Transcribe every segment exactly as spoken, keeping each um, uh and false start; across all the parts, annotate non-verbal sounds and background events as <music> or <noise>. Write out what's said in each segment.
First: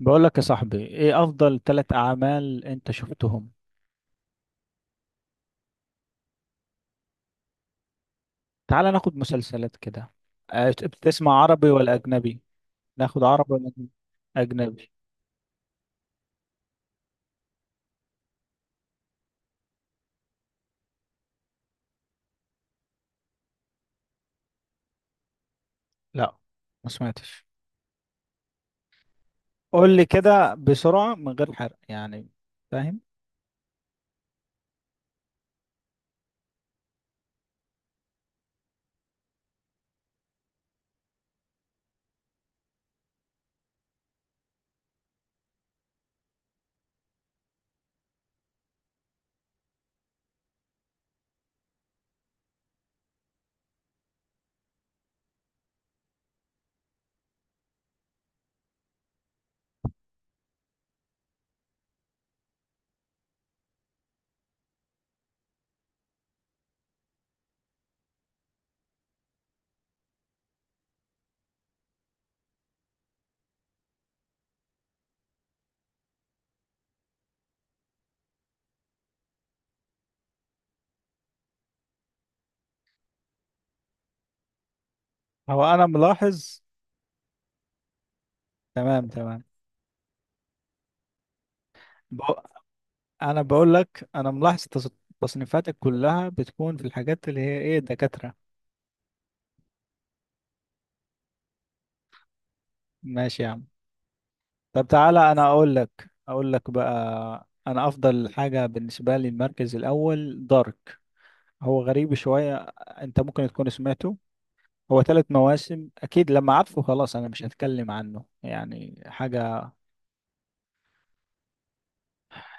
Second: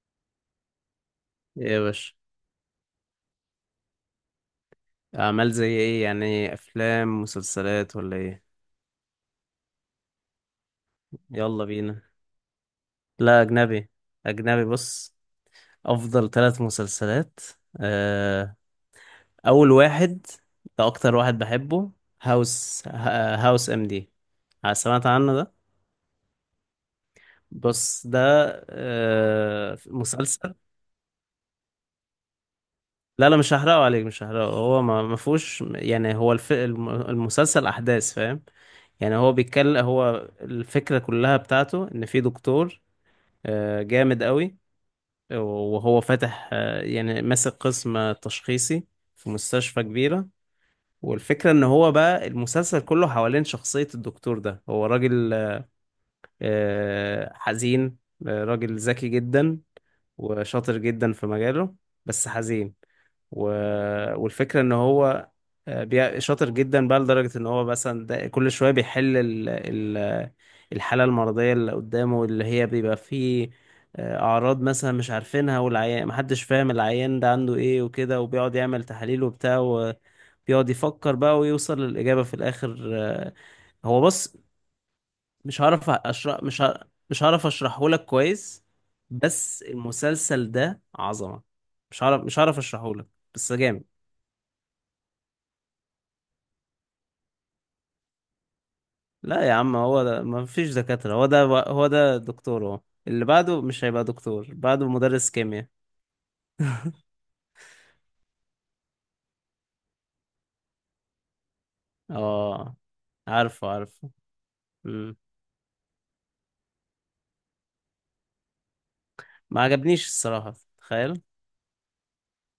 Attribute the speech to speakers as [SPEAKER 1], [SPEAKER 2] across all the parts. [SPEAKER 1] بقول لك يا صاحبي، ايه افضل
[SPEAKER 2] ايه يا
[SPEAKER 1] ثلاث
[SPEAKER 2] باشا؟
[SPEAKER 1] اعمال انت شفتهم؟
[SPEAKER 2] اعمال زي ايه؟ يعني افلام، مسلسلات، ولا ايه؟
[SPEAKER 1] تعال ناخد مسلسلات كده. آه، بتسمع
[SPEAKER 2] يلا
[SPEAKER 1] عربي ولا
[SPEAKER 2] بينا.
[SPEAKER 1] اجنبي؟ ناخد
[SPEAKER 2] لا،
[SPEAKER 1] عربي ولا اجنبي؟
[SPEAKER 2] اجنبي. اجنبي،
[SPEAKER 1] أجنبي.
[SPEAKER 2] بص. افضل ثلاث مسلسلات. آه، اول واحد، ده اكتر واحد بحبه. هاوس آه، هاوس ام دي. آه، سمعت عنه ده؟
[SPEAKER 1] لا، ما سمعتش.
[SPEAKER 2] بص ده آه،
[SPEAKER 1] قول لي كده
[SPEAKER 2] مسلسل.
[SPEAKER 1] بسرعة من غير حرق، يعني فاهم؟
[SPEAKER 2] لا لا، مش هحرقه عليك، مش هحرقه. هو ما ما فيهوش يعني. هو الف... الم- المسلسل احداث، فاهم؟ يعني هو بيتكلم، هو الفكرة كلها بتاعته ان في دكتور آه، جامد قوي. وهو فاتح، آه، يعني ماسك قسم تشخيصي في مستشفى كبيرة. والفكرة ان هو بقى المسلسل كله حوالين شخصية الدكتور ده. هو راجل آه، حزين، آه، راجل ذكي جدا، وشاطر جدا في مجاله، بس حزين. و... والفكرة ان هو آه، بي- شاطر جدا بقى، لدرجة ان هو مثلا ده- كل شوية بيحل ال... ال... الحالة المرضية اللي قدامه، اللي هي بيبقى فيه آه، اعراض مثلا مش عارفينها، والعيان محدش فاهم العيان ده عنده ايه وكده، وبيقعد يعمل تحاليل وبتاع، وبيقعد يفكر بقى ويوصل للإجابة في الآخر. آه، هو بص، مش
[SPEAKER 1] هو انا
[SPEAKER 2] هعرف اشرح
[SPEAKER 1] ملاحظ.
[SPEAKER 2] مش ه... مش هعرف اشرحه لك كويس،
[SPEAKER 1] تمام تمام.
[SPEAKER 2] بس المسلسل ده عظمة. مش هعرف مش
[SPEAKER 1] بق...
[SPEAKER 2] هعرف اشرحه لك.
[SPEAKER 1] انا
[SPEAKER 2] بس
[SPEAKER 1] بقول
[SPEAKER 2] جامد.
[SPEAKER 1] لك، انا ملاحظ تص- تصنيفاتك كلها بتكون في الحاجات اللي هي ايه، دكاترة.
[SPEAKER 2] لا يا عم، هو ده، ما فيش دكاترة. هو ده، هو ده دكتور. هو اللي
[SPEAKER 1] ماشي يا
[SPEAKER 2] بعده
[SPEAKER 1] عم.
[SPEAKER 2] مش هيبقى دكتور،
[SPEAKER 1] طب
[SPEAKER 2] بعده مدرس
[SPEAKER 1] تعالى انا
[SPEAKER 2] كيمياء.
[SPEAKER 1] اقول لك، اقول لك بقى انا افضل حاجه بالنسبه لي المركز الاول، دارك. هو غريب شويه.
[SPEAKER 2] اه،
[SPEAKER 1] انت ممكن
[SPEAKER 2] عارفه
[SPEAKER 1] تكون
[SPEAKER 2] عارفه.
[SPEAKER 1] سمعته. هو
[SPEAKER 2] مم.
[SPEAKER 1] ثلاث مواسم اكيد، لما عارفه خلاص انا مش هتكلم عنه يعني
[SPEAKER 2] ما
[SPEAKER 1] حاجه.
[SPEAKER 2] عجبنيش الصراحة، تخيل.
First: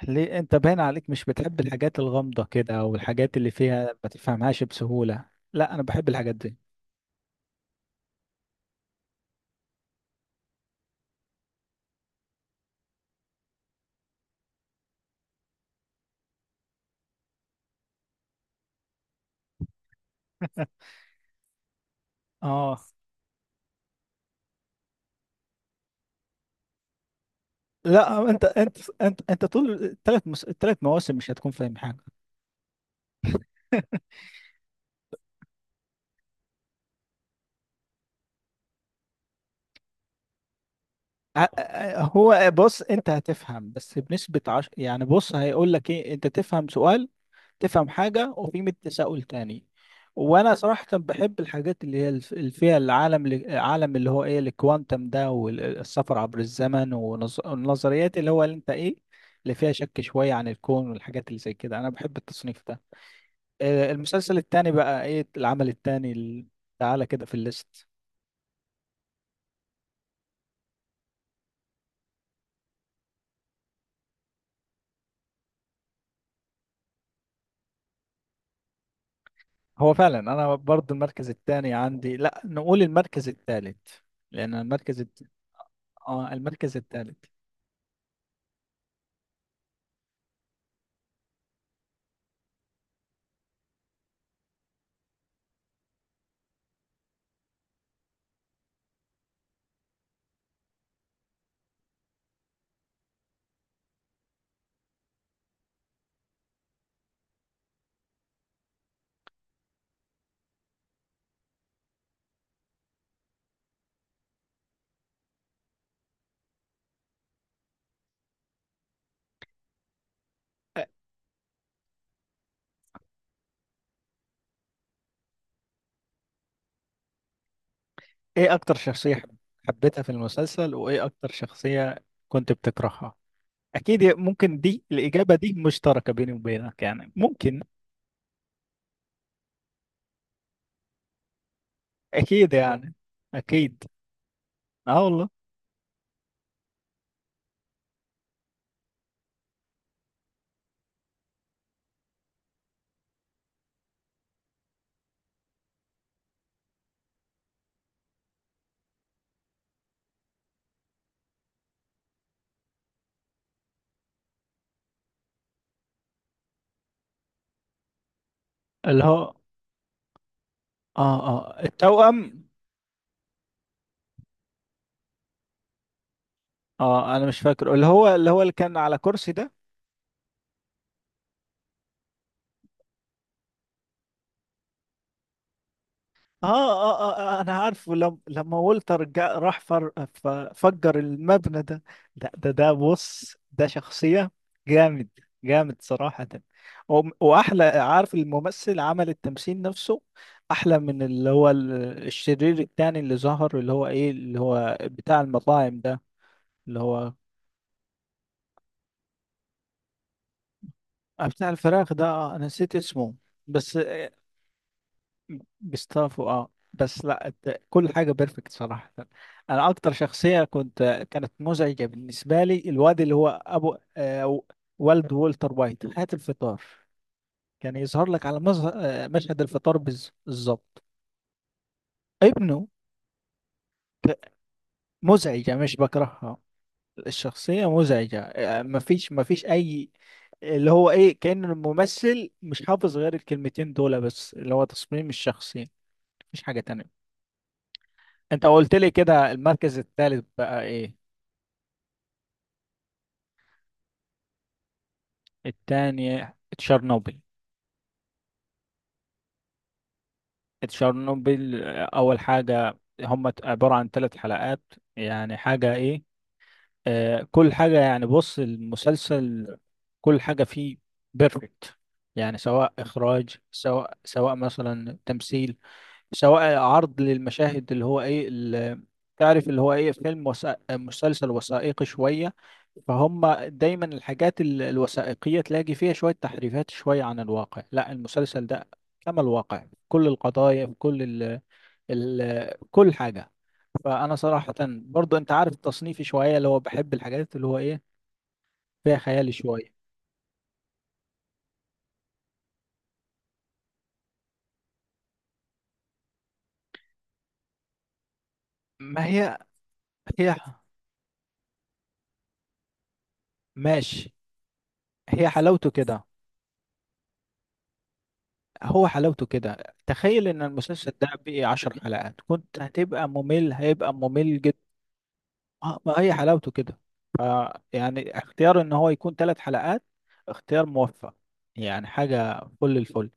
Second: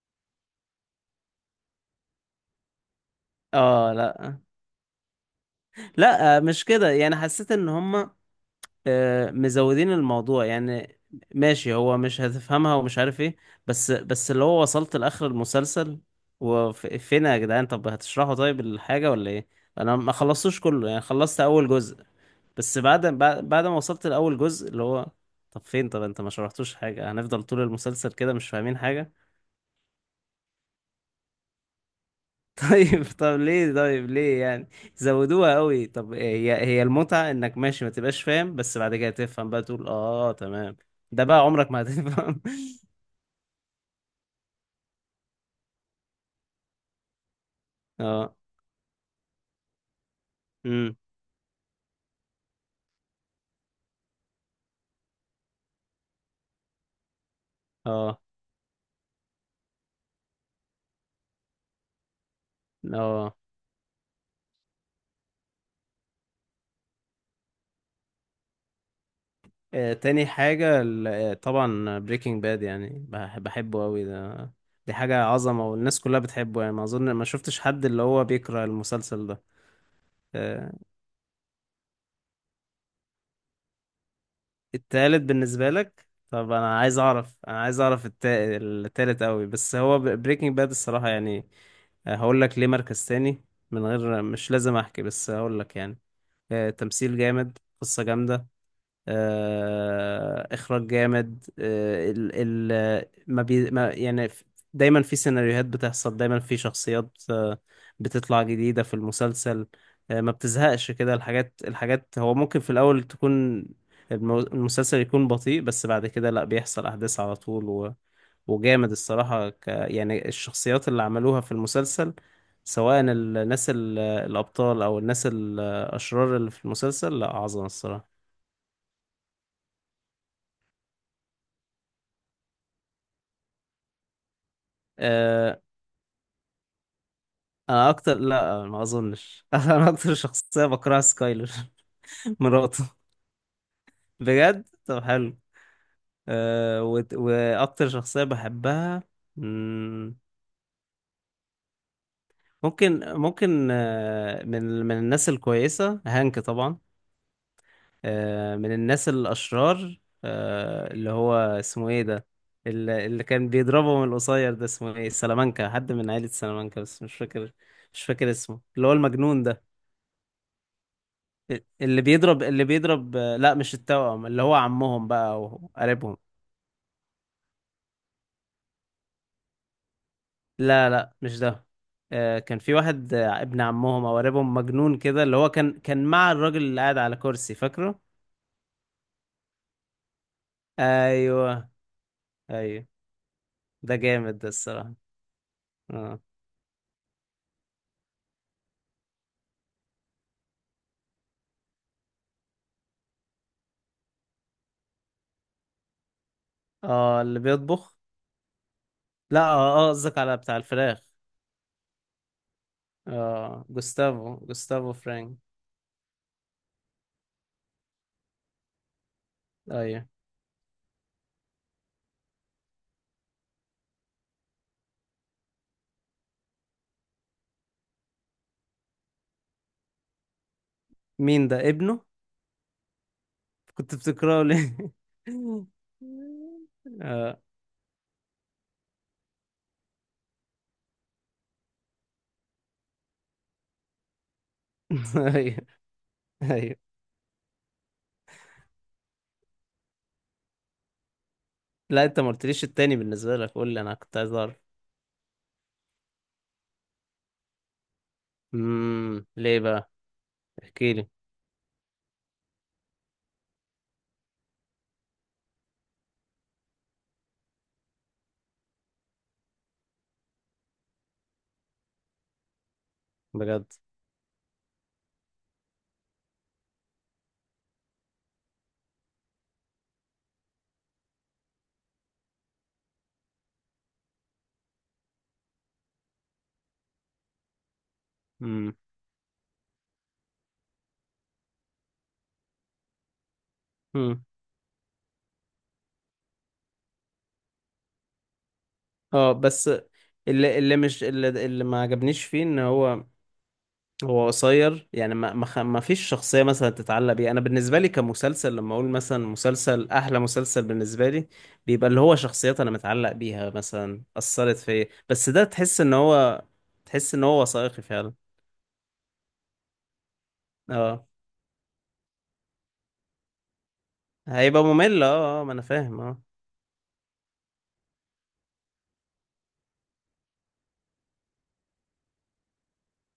[SPEAKER 1] ليه، انت باين عليك مش بتحب الحاجات الغامضه كده، او الحاجات اللي
[SPEAKER 2] اه،
[SPEAKER 1] فيها ما
[SPEAKER 2] لا،
[SPEAKER 1] تفهمهاش بسهوله؟ لا، انا بحب الحاجات
[SPEAKER 2] لا
[SPEAKER 1] دي.
[SPEAKER 2] مش كده. يعني حسيت ان هما آه، مزودين الموضوع يعني. ماشي، هو مش هتفهمها ومش عارف ايه، بس بس اللي هو وصلت لاخر المسلسل، وفين يا جدعان؟ طب هتشرحوا طيب الحاجة ولا ايه؟ انا ما خلصتوش
[SPEAKER 1] <laughs>
[SPEAKER 2] كله، يعني خلصت اول جزء بس.
[SPEAKER 1] اه.
[SPEAKER 2] بعد بعد بعد ما وصلت لأول جزء اللي هو، طب فين؟ طب انت ما شرحتوش حاجة؟ هنفضل طول المسلسل
[SPEAKER 1] لا،
[SPEAKER 2] كده
[SPEAKER 1] انت
[SPEAKER 2] مش
[SPEAKER 1] انت
[SPEAKER 2] فاهمين حاجة؟
[SPEAKER 1] انت انت طول الثلاث الثلاث مواسم مش هتكون فاهم حاجه.
[SPEAKER 2] <laughs> طيب، طب ليه طيب ليه يعني؟ زودوها قوي. طب هي هي المتعة، انك ماشي ما تبقاش فاهم، بس بعد كده تفهم بقى، تقول اه تمام. ده بقى عمرك ما
[SPEAKER 1] ه-
[SPEAKER 2] هتفهم.
[SPEAKER 1] هو بص، انت هتفهم بس بنسبة عش... يعني بص هيقول لك ايه، انت تفهم سؤال، تفهم
[SPEAKER 2] <laughs>
[SPEAKER 1] حاجة
[SPEAKER 2] اه.
[SPEAKER 1] وفي مية تساؤل تاني. وانا
[SPEAKER 2] امم.
[SPEAKER 1] صراحة بحب الحاجات اللي هي الف- اللي فيها العالم العالم اللي هو ايه، الكوانتم ده، والسفر عبر الزمن ونظ- والنظريات
[SPEAKER 2] اه،
[SPEAKER 1] اللي هو اللي انت ايه، اللي فيها شك شوية عن الكون والحاجات اللي زي كده. انا بحب التصنيف ده.
[SPEAKER 2] اه.
[SPEAKER 1] آه، المسلسل التاني بقى ايه، العمل التاني ال- تعالى كده في الليست.
[SPEAKER 2] آه، تاني حاجة، ال- آه، طبعا بريكنج باد، يعني بح- بحبه قوي ده. دي حاجة عظمة، والناس كلها بتحبه. يعني ما أظن ما شفتش حد اللي هو بيكره المسلسل ده.
[SPEAKER 1] هو فعلا انا
[SPEAKER 2] آه،
[SPEAKER 1] برضو المركز الثاني عندي، لا نقول المركز الثالث. لان المركز
[SPEAKER 2] التالت
[SPEAKER 1] الت...
[SPEAKER 2] بالنسبة لك؟
[SPEAKER 1] اه،
[SPEAKER 2] طب
[SPEAKER 1] المركز
[SPEAKER 2] انا عايز
[SPEAKER 1] الثالث.
[SPEAKER 2] اعرف، انا عايز اعرف التا... التالت قوي، بس هو بريكنج باد الصراحة يعني. آه، هقول لك ليه مركز تاني. من غير، مش لازم احكي، بس هقول لك يعني. آه، تمثيل جامد، قصة جامدة، آه، اخراج جامد. آه، ال ال ما بي ما يعني ف- دايما في سيناريوهات بتحصل، دايما في شخصيات آه، بتطلع جديدة في المسلسل. آه، ما بتزهقش كده الحاجات. الحاجات هو ممكن في الاول تكون المو- المسلسل يكون بطيء، بس بعد كده لا، بيحصل احداث على طول. و وجامد الصراحة. ك يعني الشخصيات اللي عملوها في المسلسل، سواء الناس ال- الأبطال، أو الناس الأشرار اللي في المسلسل، لا عظمة الصراحة.
[SPEAKER 1] ايه اكتر شخصية حب- حبيتها في المسلسل، وايه اكتر شخصية كنت بتكرهها؟ اكيد ممكن دي، الاجابة دي
[SPEAKER 2] آه،
[SPEAKER 1] مشتركة بيني وبينك، يعني ممكن.
[SPEAKER 2] انا اكتر، لا ما اظنش. <laughs> انا اكتر شخصيه بكرهها سكايلر. <laughs>
[SPEAKER 1] اكيد
[SPEAKER 2] مراته.
[SPEAKER 1] يعني. اكيد.
[SPEAKER 2] بجد،
[SPEAKER 1] اه
[SPEAKER 2] طب
[SPEAKER 1] والله.
[SPEAKER 2] حلو. أه وت... واكتر شخصيه بحبها. مم، ممكن ممكن آه، من من الناس الكويسه، هانك طبعا. أه من الناس الاشرار، أه اللي هو اسمه ايه ده، اللي, اللي كان بيضربه من القصير ده، اسمه ايه؟ سلامانكا، حد من عائله سلامانكا بس مش فاكر. مش فاكر اسمه، اللي هو
[SPEAKER 1] اللي هو
[SPEAKER 2] المجنون ده.
[SPEAKER 1] اه اه
[SPEAKER 2] اللي بيضرب
[SPEAKER 1] التوأم.
[SPEAKER 2] اللي بيضرب. لا مش التوأم، اللي هو عمهم بقى او قريبهم.
[SPEAKER 1] اه، انا مش فاكره، اللي هو اللي هو اللي كان على كرسي ده.
[SPEAKER 2] لا لا مش ده. آه، كان في واحد آه، ابن عمهم او قريبهم، مجنون كده، اللي هو كان كان مع
[SPEAKER 1] آه,
[SPEAKER 2] الراجل اللي قاعد
[SPEAKER 1] آه,
[SPEAKER 2] على
[SPEAKER 1] آه, آه
[SPEAKER 2] كرسي،
[SPEAKER 1] أنا عارفه،
[SPEAKER 2] فاكره؟
[SPEAKER 1] لم لما والتر جا راح فر ف- فجر المبنى
[SPEAKER 2] ايوه.
[SPEAKER 1] ده. لا، ده ده
[SPEAKER 2] ايوه،
[SPEAKER 1] بص، ده
[SPEAKER 2] ده
[SPEAKER 1] شخصية.
[SPEAKER 2] جامد ده الصراحة.
[SPEAKER 1] جامد. جامد
[SPEAKER 2] اه.
[SPEAKER 1] صراحة. وم- وأحلى، عارف، الممثل عمل التمثيل نفسه أحلى من اللي هو ال- الشرير التاني اللي ظهر، اللي هو إيه، اللي هو بتاع المطاعم ده، اللي هو
[SPEAKER 2] اه، اللي بيطبخ. لا، اه، آه، قصدك على بتاع الفراخ.
[SPEAKER 1] بتاع الفراخ ده، آه، أنا نسيت اسمه.
[SPEAKER 2] اه،
[SPEAKER 1] بس
[SPEAKER 2] جوستافو، جوستافو فرانك.
[SPEAKER 1] جستافو، اه بس لا الت- كل حاجة بيرفكت صراحة. انا اكتر
[SPEAKER 2] ايوه.
[SPEAKER 1] شخصية كنت كانت مزعجة بالنسبة لي، الواد اللي هو ابو آه والد والتر وايت، هات الفطار. كان يظهر لك على مظه- آه، مشهد الفطار بالز- بالظبط.
[SPEAKER 2] مين ده؟ ابنه.
[SPEAKER 1] ابنه.
[SPEAKER 2] كنت
[SPEAKER 1] ك-
[SPEAKER 2] بتكرهه ليه؟
[SPEAKER 1] مزعجة،
[SPEAKER 2] <laughs>
[SPEAKER 1] مش بكرهها.
[SPEAKER 2] اه.
[SPEAKER 1] الشخصية مزعجة، آه، مفيش مفيش اي، اللي هو ايه، كأن الممثل مش حافظ غير الكلمتين دول بس، اللي هو تصميم
[SPEAKER 2] <laughs>
[SPEAKER 1] الشخصية.
[SPEAKER 2] ايوه،
[SPEAKER 1] مفيش حاجة
[SPEAKER 2] ايوه.
[SPEAKER 1] تانية. انت قلت لي كده، المركز الثالث بقى ايه؟
[SPEAKER 2] لا، انت ما قلتليش التاني بالنسبة لك، قول لي، انا كنت عايز اعرف.
[SPEAKER 1] الثاني تشيرنوبل.
[SPEAKER 2] امم، ليه بقى؟ احكي لي.
[SPEAKER 1] تشيرنوبل، آه، اول حاجة هم عبارة عن ثلاث حلقات. يعني حاجة ايه، آه كل حاجة يعني، بص، المسلسل كل حاجة فيه بيرفكت. يعني سواء اخراج،
[SPEAKER 2] بجد.
[SPEAKER 1] سواء سواء مثلا تمثيل، سواء عرض للمشاهد اللي هو ايه ال- تعرف اللي هو ايه، فيلم وثائق، مسلسل وثائقي شوية، فهم. دايما الحاجات ال- الوثائقية تلاقي فيها شوية تحريفات شوية عن الواقع، لا، المسلسل ده
[SPEAKER 2] امم،
[SPEAKER 1] كما الواقع في كل القضايا، في كل ال ال كل حاجة. فأنا
[SPEAKER 2] امم،
[SPEAKER 1] صراحة برضو أنت عارف تصنيفي شوية، اللي هو بحب الحاجات اللي هو إيه، فيها
[SPEAKER 2] اه.
[SPEAKER 1] خيال
[SPEAKER 2] بس
[SPEAKER 1] شوية.
[SPEAKER 2] اللي اللي مش اللي, اللي ما عجبنيش فيه ان هو، هو قصير يعني. ما ما, خ- ما فيش شخصية مثلا تتعلق بيها. انا بالنسبة لي كمسلسل، لما اقول
[SPEAKER 1] ما
[SPEAKER 2] مثلا
[SPEAKER 1] هي
[SPEAKER 2] مسلسل، احلى
[SPEAKER 1] هي
[SPEAKER 2] مسلسل بالنسبة لي بيبقى اللي هو شخصيات انا متعلق بيها، مثلا
[SPEAKER 1] ماشي،
[SPEAKER 2] اثرت فيا،
[SPEAKER 1] هي
[SPEAKER 2] بس ده
[SPEAKER 1] حلاوته
[SPEAKER 2] تحس ان
[SPEAKER 1] كده.
[SPEAKER 2] هو، تحس ان هو وثائقي فعلا.
[SPEAKER 1] هو حلاوته كده، تخيل ان المسلسل ده
[SPEAKER 2] اه،
[SPEAKER 1] بقي عشر حلقات كنت هتبقى ممل، هيبقى ممل
[SPEAKER 2] هيبقى
[SPEAKER 1] جدا.
[SPEAKER 2] ممل، اه، اه، ما انا
[SPEAKER 1] آه، ما
[SPEAKER 2] فاهم.
[SPEAKER 1] هي
[SPEAKER 2] اه،
[SPEAKER 1] حلاوته كده. ف يعني اختيار ان هو يكون ثلاث حلقات، اختيار موفق. يعني حاجة فل الفل.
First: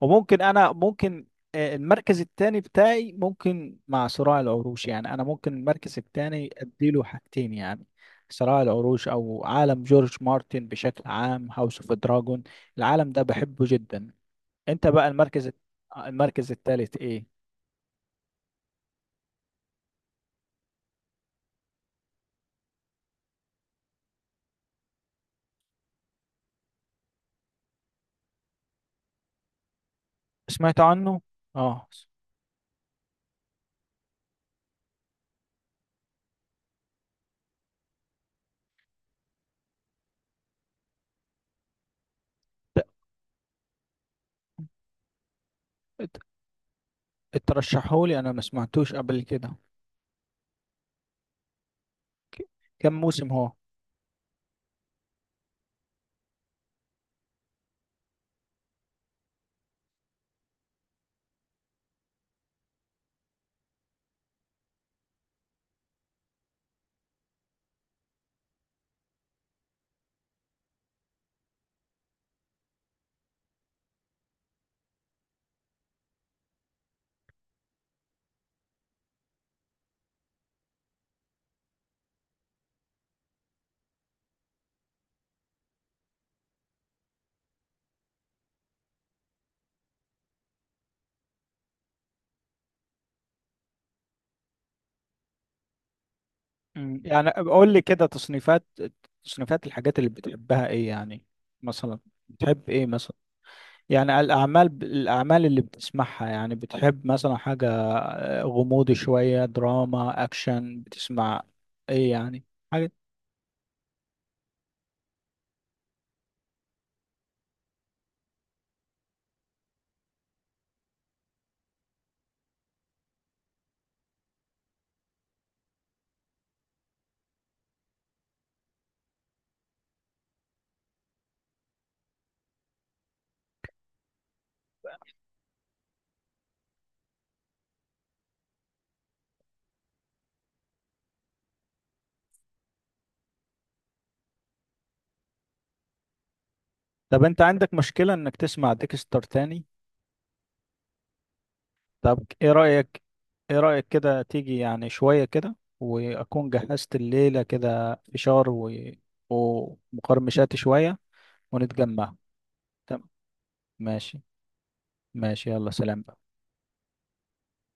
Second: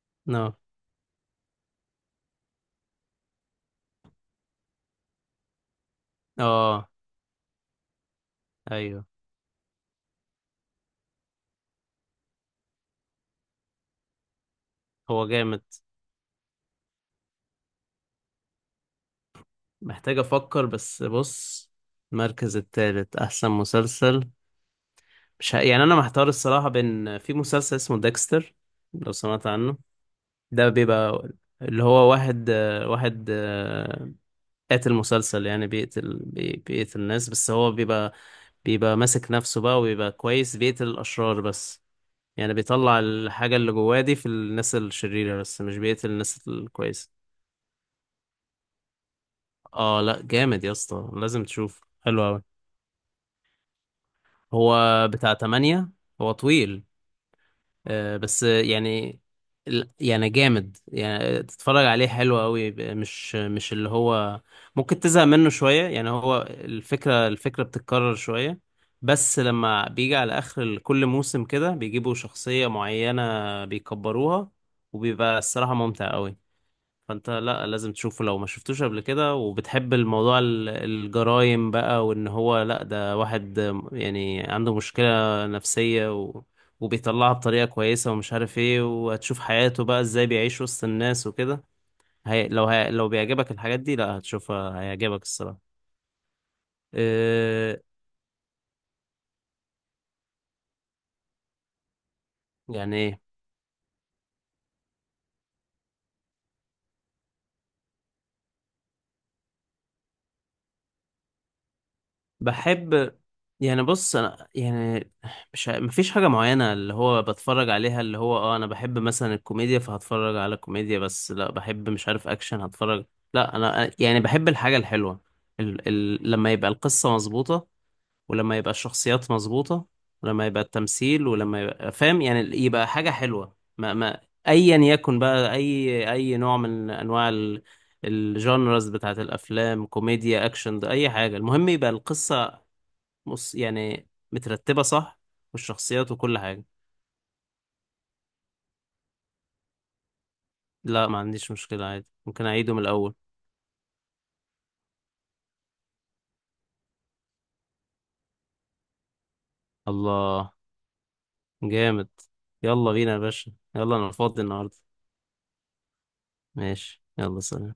[SPEAKER 1] وممكن
[SPEAKER 2] اه،
[SPEAKER 1] انا ممكن، آه، المركز الثاني بتاعي ممكن مع صراع العروش. يعني انا ممكن المركز الثاني
[SPEAKER 2] اه،
[SPEAKER 1] اديله حاجتين، يعني صراع
[SPEAKER 2] ايوه.
[SPEAKER 1] العروش او عالم جورج مارتن بشكل عام، هاوس اوف دراجون. العالم ده بحبه جدا. انت بقى
[SPEAKER 2] هو
[SPEAKER 1] المركز الت-
[SPEAKER 2] جامد.
[SPEAKER 1] المركز الثالث ايه؟
[SPEAKER 2] محتاج افكر، بس بص. المركز التالت، احسن مسلسل، مش ه... يعني انا محتار الصراحه. بين، في مسلسل اسمه ديكستر، لو سمعت عنه. ده
[SPEAKER 1] سمعت عنه.
[SPEAKER 2] بيبقى اللي
[SPEAKER 1] اه.
[SPEAKER 2] هو واحد آه، واحد آه، قاتل مسلسل، يعني بيقتل، بي... بيقتل ناس، بس هو بيبقى بيبقى ماسك نفسه بقى، وبيبقى كويس، بيقتل الاشرار بس. يعني بيطلع الحاجه اللي جواه دي في الناس الشريره، بس مش بيقتل الناس الكويسه.
[SPEAKER 1] ترشحولي، انا ما سمعتوش قبل كده.
[SPEAKER 2] اه لا، جامد يا اسطى، لازم تشوف، حلو أوي.
[SPEAKER 1] ك- كم موسم هو؟
[SPEAKER 2] هو بتاع تمانية. هو طويل، آه، بس يعني. ال- يعني جامد، يعني تتفرج عليه حلو قوي. ب- مش مش اللي هو ممكن تزهق منه شوية، يعني هو الفكرة الفكرة بتتكرر شوية، بس لما بيجي على آخر ال- كل موسم، كده بيجيبوا شخصية معينة بيكبروها، وبيبقى الصراحة ممتع قوي. فانت لا لازم تشوفه لو ما شفتوش قبل كده، وبتحب الموضوع، ال- الجرايم بقى، وان هو لا ده واحد يعني عنده مشكلة نفسية، و... وبيطلعها بطريقة كويسة ومش عارف ايه. وهتشوف حياته بقى ازاي بيعيش وسط الناس وكده. هي... لو هي... لو بيعجبك الحاجات دي، لا هتشوفها هيعجبك الصراحة.
[SPEAKER 1] مم. يعني قول لي
[SPEAKER 2] إيه...
[SPEAKER 1] كده تصنيفات، تصنيفات الحاجات اللي بتحبها ايه يعني، مثلا بتحب ايه
[SPEAKER 2] يعني
[SPEAKER 1] مثلا،
[SPEAKER 2] ايه؟
[SPEAKER 1] يعني الاعمال، الاعمال اللي بتسمعها. يعني بتحب مثلا حاجة آه، غموض شوية، دراما، اكشن، بتسمع ايه يعني، حاجة؟
[SPEAKER 2] بحب. يعني بص، انا يعني مش ع- مفيش حاجة معينة اللي هو بتفرج عليها اللي هو، اه انا بحب مثلا الكوميديا فهتفرج على كوميديا، بس لا بحب مش عارف اكشن هتفرج. لا، انا يعني بحب الحاجة الحلوة، ال ال لما يبقى القصة مظبوطة، ولما يبقى الشخصيات مظبوطة، ولما يبقى التمثيل، ولما يبقى فاهم، يعني يبقى حاجة حلوة. ما ما ايا يكن بقى، اي اي نوع من انواع ال- الجانرز بتاعت الافلام، كوميديا، اكشن، ده اي حاجة، المهم يبقى القصة، بص، يعني مترتبة صح، والشخصيات وكل حاجة.
[SPEAKER 1] طب انت عندك مشكلة انك تسمع ديكستر تاني؟
[SPEAKER 2] لا، ما عنديش مشكلة، عادي،
[SPEAKER 1] طب
[SPEAKER 2] ممكن
[SPEAKER 1] ايه
[SPEAKER 2] أعيده من
[SPEAKER 1] رأيك،
[SPEAKER 2] الأول.
[SPEAKER 1] ايه رأيك كده تيجي يعني شوية كده، واكون جهزت الليلة كده فشار و...
[SPEAKER 2] الله،
[SPEAKER 1] ومقرمشات شوية،
[SPEAKER 2] جامد.
[SPEAKER 1] ونتجمع.
[SPEAKER 2] يلا
[SPEAKER 1] تمام.
[SPEAKER 2] بينا يا باشا، يلا، أنا
[SPEAKER 1] ماشي.
[SPEAKER 2] فاضي النهاردة.
[SPEAKER 1] ماشي، يلا سلام بقى.
[SPEAKER 2] ماشي، يلا سلام.